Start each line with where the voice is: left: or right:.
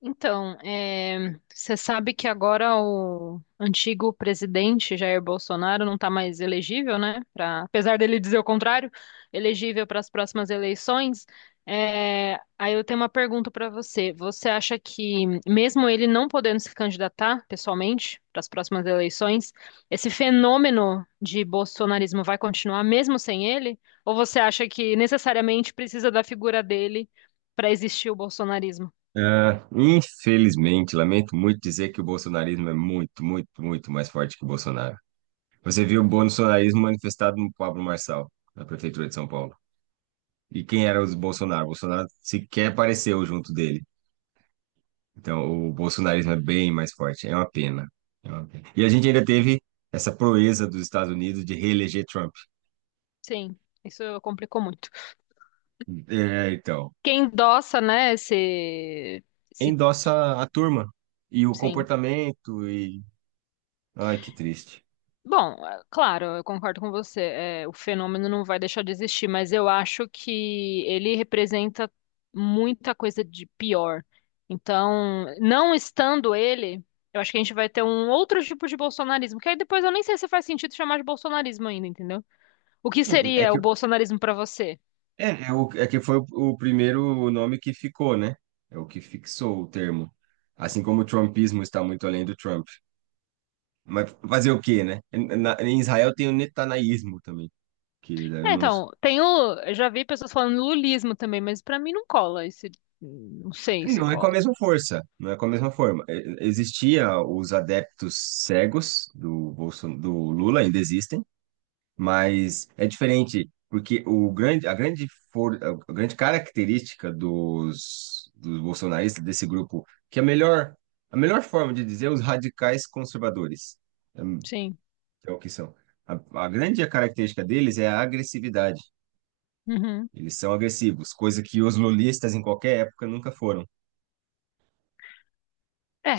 left: Então, você sabe que agora o antigo presidente Jair Bolsonaro não está mais elegível, né? Pra, apesar dele dizer o contrário, elegível para as próximas eleições. Aí eu tenho uma pergunta para você. Você acha que, mesmo ele não podendo se candidatar pessoalmente para as próximas eleições, esse fenômeno de bolsonarismo vai continuar mesmo sem ele? Ou você acha que necessariamente precisa da figura dele para existir o bolsonarismo?
right: Ah, infelizmente, lamento muito dizer que o bolsonarismo é muito, muito, muito mais forte que o Bolsonaro. Você viu o bolsonarismo manifestado no Pablo Marçal, na prefeitura de São Paulo. E quem era o Bolsonaro? O Bolsonaro sequer apareceu junto dele. Então, o bolsonarismo é bem mais forte. É uma pena. É uma pena. E a gente ainda teve essa proeza dos Estados Unidos de reeleger Trump.
left: Sim, isso complicou muito.
right: É, então,
left: Quem endossa, né, esse,
right: endossa a turma e o
left: sim.
right: comportamento e... Ai, que triste.
left: Bom, claro, eu concordo com você. O fenômeno não vai deixar de existir, mas eu acho que ele representa muita coisa de pior. Então, não estando ele, eu acho que a gente vai ter um outro tipo de bolsonarismo, que aí depois eu nem sei se faz sentido chamar de bolsonarismo ainda, entendeu? O que
right: É é
left: seria o
right: que
left: bolsonarismo para você?
right: É, é, o, é que foi o primeiro nome que ficou, né? É o que fixou o termo. Assim como o trumpismo está muito além do Trump. Mas fazer o quê, né? Em Israel tem o netanaísmo também, que eu
left: É,
right: não,
left: então, eu já vi pessoas falando lulismo também, mas pra mim não cola esse, não sei se
right: não é com a
left: cola.
right: mesma força, não é com a mesma forma. Existia os adeptos cegos do Lula, ainda existem, mas é diferente, porque o grande, a grande, for, a grande característica dos bolsonaristas, desse grupo, que é a melhor forma de dizer é os radicais conservadores, hum,
left: Sim.
right: é o que são. A, a grande característica deles é a agressividade.
left: Uhum.
right: Eles são agressivos, coisa que os lulistas em qualquer época nunca foram.
left: É,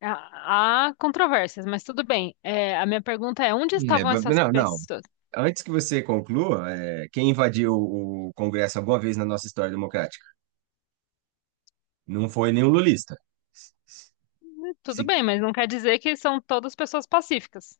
left: há controvérsias, mas tudo bem. É, a minha pergunta é, onde
right: É,
left: estavam essas
right: não, não.
left: pessoas?
right: Antes que você conclua, quem invadiu o Congresso alguma vez na nossa história democrática? Não foi nenhum lulista.
left: Tudo
right: Se,
left: bem, mas não quer dizer que são todas pessoas pacíficas.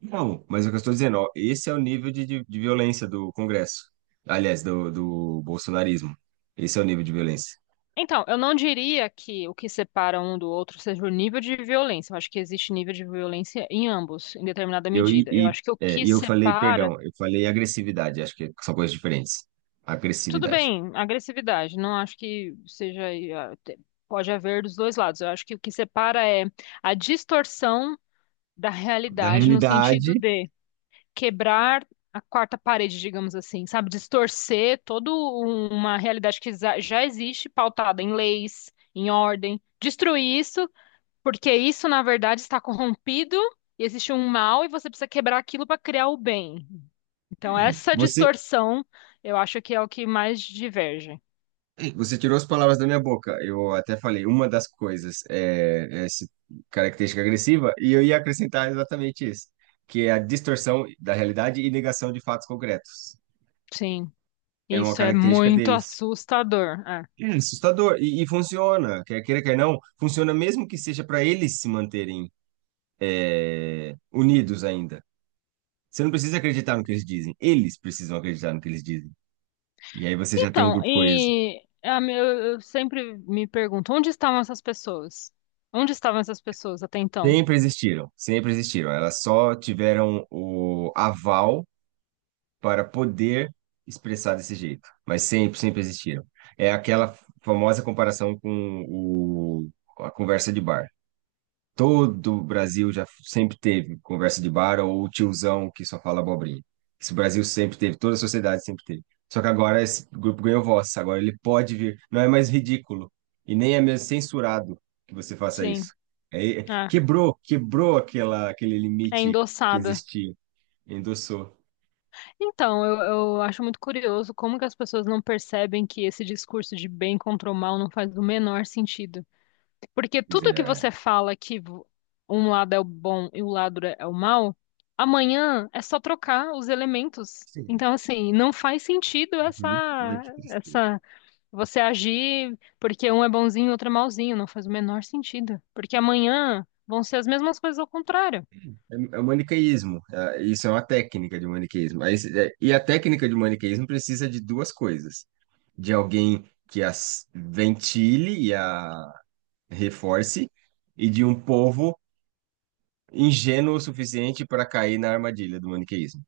right: Não, mas é o que eu estou dizendo, ó, esse é o nível de violência do Congresso. Aliás, do bolsonarismo. Esse é o nível de violência.
left: Então, eu não diria que o que separa um do outro seja o nível de violência. Eu acho que existe nível de violência em ambos, em determinada
right: Eu,
left: medida. Eu
right: e,
left: acho que o
right: é,
left: que
right: e eu falei,
left: separa.
right: perdão, eu falei agressividade, acho que são coisas diferentes.
left: Tudo
right: Agressividade.
left: bem, agressividade. Não acho que seja. ah, te- Pode haver dos dois lados. Eu acho que o que separa é a distorção da
right: Da
left: realidade, no sentido
right: realidade,
left: de quebrar a quarta parede, digamos assim, sabe? Distorcer toda uma realidade que já existe, pautada em leis, em ordem. Destruir isso, porque isso, na verdade, está corrompido e existe um mal e você precisa quebrar aquilo para criar o bem. Então, essa
right: você,
left: distorção, eu acho que é o que mais diverge.
right: você tirou as palavras da minha boca. Eu até falei, uma das coisas é essa característica agressiva, e eu ia acrescentar exatamente isso, que é a distorção da realidade e negação de fatos concretos.
left: Sim,
right: É uma
left: isso é
right: característica
left: muito
right: deles.
left: assustador. É.
right: É assustador. E funciona, quer queira, quer não, funciona mesmo que seja para eles se manterem unidos ainda. Você não precisa acreditar no que eles dizem, eles precisam acreditar no que eles dizem. E aí você já tem um
left: Então,
right: grupo coeso.
left: e a me- eu sempre me pergunto, onde estavam essas pessoas? Onde estavam essas pessoas até então?
right: Sempre existiram, sempre existiram. Elas só tiveram o aval para poder expressar desse jeito, mas sempre, sempre existiram. É aquela famosa comparação com a conversa de bar. Todo o Brasil já sempre teve conversa de bar ou o tiozão que só fala abobrinha. Isso o Brasil sempre teve, toda a sociedade sempre teve. Só que agora esse grupo ganhou voz, agora ele pode vir. Não é mais ridículo e nem é mesmo censurado que você faça
left: Sim,
right: isso.
left: é,
right: Quebrou aquele
left: é
right: limite que
left: endossada.
right: existia, endossou.
left: Então, eu acho muito curioso como que as pessoas não percebem que esse discurso de bem contra o mal não faz o menor sentido. Porque
right: Quer
left: tudo
right: dizer,
left: que você fala que um lado é o bom e o lado é o mal, amanhã é só trocar os elementos.
right: sim,
left: Então, assim, não faz sentido
right: uhum. Ai, que tristeza.
left: essa, você agir porque um é bonzinho e outro é malzinho. Não faz o menor sentido. Porque amanhã vão ser as mesmas coisas ao contrário.
right: É o maniqueísmo. Isso é uma técnica de maniqueísmo. Aí, e a técnica de maniqueísmo precisa de duas coisas: de alguém que as ventile e a reforce, e de um povo ingênuo o suficiente para cair na armadilha do maniqueísmo.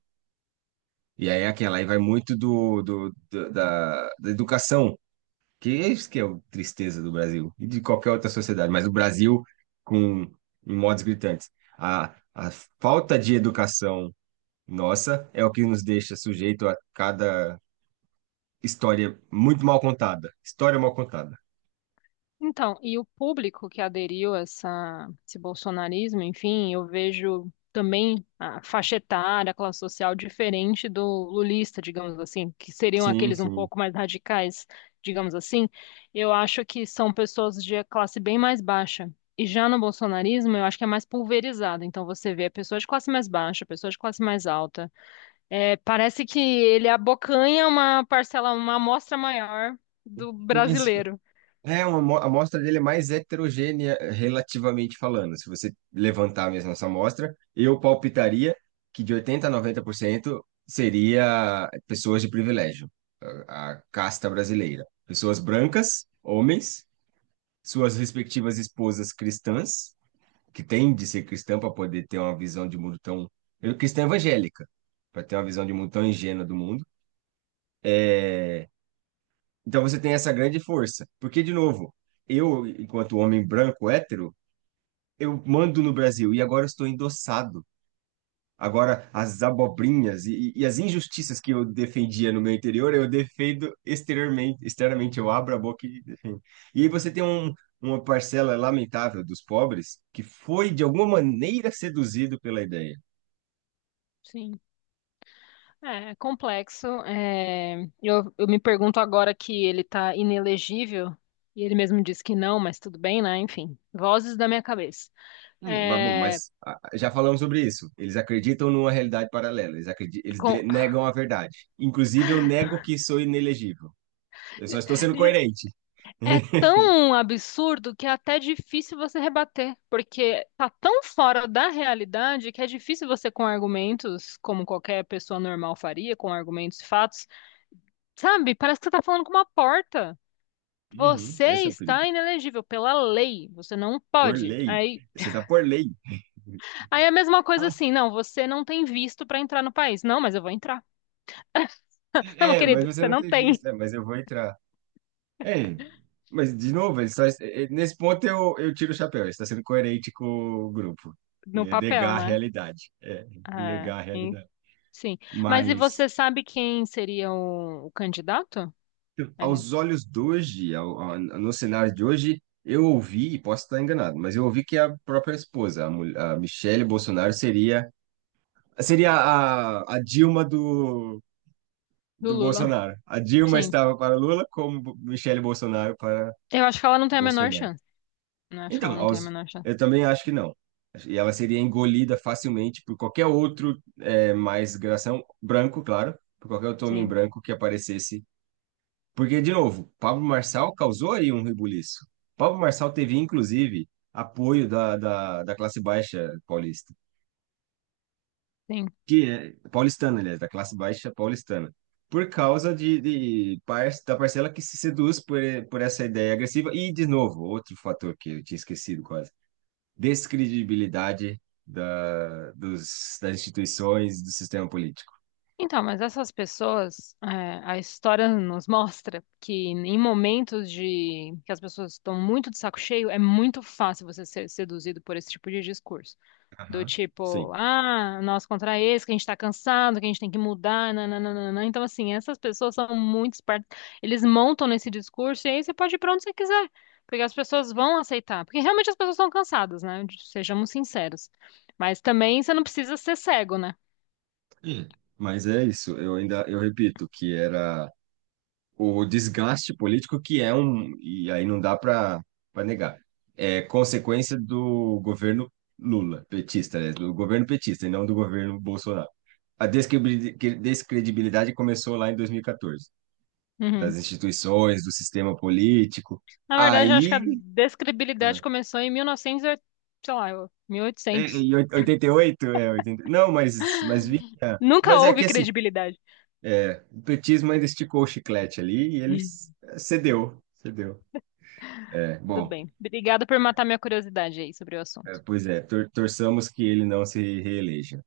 right: E aí aquela aí vai muito da educação, que é isso que é a tristeza do Brasil e de qualquer outra sociedade, mas o Brasil com em modos gritantes. A falta de educação. Nossa, é o que nos deixa sujeito a cada história muito mal contada. História mal contada.
left: Então, e o público que aderiu a essa, esse bolsonarismo, enfim, eu vejo também a faixa etária, a classe social diferente do lulista, digamos assim, que seriam
right: Sim,
left: aqueles um
right: sim.
left: pouco mais radicais, digamos assim. Eu acho que são pessoas de classe bem mais baixa. E já no bolsonarismo, eu acho que é mais pulverizado. Então, você vê pessoas de classe mais baixa, pessoas de classe mais alta. É, parece que ele abocanha uma parcela, uma amostra maior do
right: Mas
left: brasileiro.
right: é a amostra dele é mais heterogênea relativamente falando. Se você levantar mesmo essa amostra, eu palpitaria que de 80 a 90% seria pessoas de privilégio, a casta brasileira. Pessoas brancas, homens, suas respectivas esposas cristãs que tem de ser cristão para poder ter uma visão de mundo tão. Eu, cristã evangélica, para ter uma visão de mundo tão ingênua do mundo. É, então você tem essa grande força. Porque, de novo, eu, enquanto homem branco hétero, eu mando no Brasil e agora eu estou endossado. Agora, as abobrinhas e as injustiças que eu defendia no meu interior, eu defendo exteriormente, externamente, eu abro a boca e defendo. E aí você tem uma parcela lamentável dos pobres que foi, de alguma maneira, seduzido pela ideia.
left: Sim. É, é complexo. É, eu me pergunto agora que ele tá inelegível, e ele mesmo disse que não, mas tudo bem, né? Enfim, vozes da minha cabeça.
right: Mas, bom,
left: É,
right: mas já falamos sobre isso. Eles acreditam numa realidade paralela. Eles acredi- eles
left: com-
right: de- negam a verdade. Inclusive, eu nego que sou inelegível. Eu só estou sendo coerente.
left: é tão absurdo que é até difícil você rebater, porque tá tão fora da realidade que é difícil você, com argumentos, como qualquer pessoa normal faria, com argumentos e fatos, sabe? Parece que você tá falando com uma porta.
right: Uhum,
left: Você
right: esse é o perigo.
left: está inelegível pela lei, você não
right: Por
left: pode.
right: lei.
left: Aí.
right: Você está por lei.
left: Aí é a mesma coisa
right: Ah,
left: assim, não, você não tem visto pra entrar no país. Não, mas eu vou entrar. Não, meu
right: mas
left: querido,
right: você
left: você
right: não
left: não
right: tem visto,
left: tem
right: né? Mas eu vou entrar. É, mas de novo, ele só, é, é, nesse ponto eu tiro o chapéu. Ele está sendo coerente com o grupo.
left: no
right: É
left: papel,
right: negar a
left: né?
right: realidade. É,
left: É,
right: negar a realidade.
left: sim. Mas e
right: Mas.
left: você sabe quem seria o candidato? É,
right: Aos olhos de hoje, no cenário de hoje, eu ouvi, e posso estar enganado, mas eu ouvi que a própria esposa, a Michele Bolsonaro, seria a Dilma do,
left: do
right: do
left: Lula.
right: Bolsonaro. A Dilma
left: Sim.
right: estava para Lula, como Michele Bolsonaro para
left: Eu acho que ela não tem a menor
right: Bolsonaro.
left: chance. Eu acho que ela
right: Então,
left: não tem a menor chance.
right: eu também acho que não. E ela seria engolida facilmente por qualquer outro mais gração, branco, claro, por qualquer outro homem
left: Sim,
right: branco que aparecesse. Porque, de novo, Pablo Marçal causou aí um rebuliço. Pablo Marçal teve, inclusive, apoio da classe baixa paulista,
left: sim.
right: que é paulistana, aliás, da classe baixa paulistana, por causa da parcela que se seduz por essa ideia agressiva. E, de novo, outro fator que eu tinha esquecido quase, descredibilidade das instituições do sistema político.
left: Então, mas essas pessoas, é, a história nos mostra que em momentos de que as pessoas estão muito de saco cheio, é muito fácil você ser seduzido por esse tipo de discurso. Do
right: Aham.
left: tipo,
right: Sim.
left: ah, nós contra esse, que a gente tá cansado, que a gente tem que mudar, nananana. Então, assim, essas pessoas são muito espertas. Eles montam nesse discurso e aí você pode ir pra onde você quiser. Porque as pessoas vão aceitar. Porque realmente as pessoas estão cansadas, né? Sejamos sinceros. Mas também você não precisa ser cego, né?
right: Hum. Mas é isso, eu ainda, eu repito, que era o desgaste político que é um, e aí não dá para negar, é consequência do governo Lula, petista, né? Do governo petista e não do governo Bolsonaro. A descredibilidade começou lá em 2014, das
left: Uhum.
right: instituições, do sistema político.
left: Na verdade, eu acho que a
right: Aí,
left: descredibilidade começou em 1900, novecentos, sei lá, 1800.
right: em 88, 80, não, mas vinha.
left: Nunca
right: Mas é
left: houve
right: que assim,
left: credibilidade.
right: o petismo ainda esticou o chiclete ali e
left: Hum.
right: eles cedeu, cedeu. É,
left: Tudo
right: bom.
left: bem. Obrigada por matar minha curiosidade aí sobre o
right: É,
left: assunto.
right: pois é, torçamos que ele não se reeleja.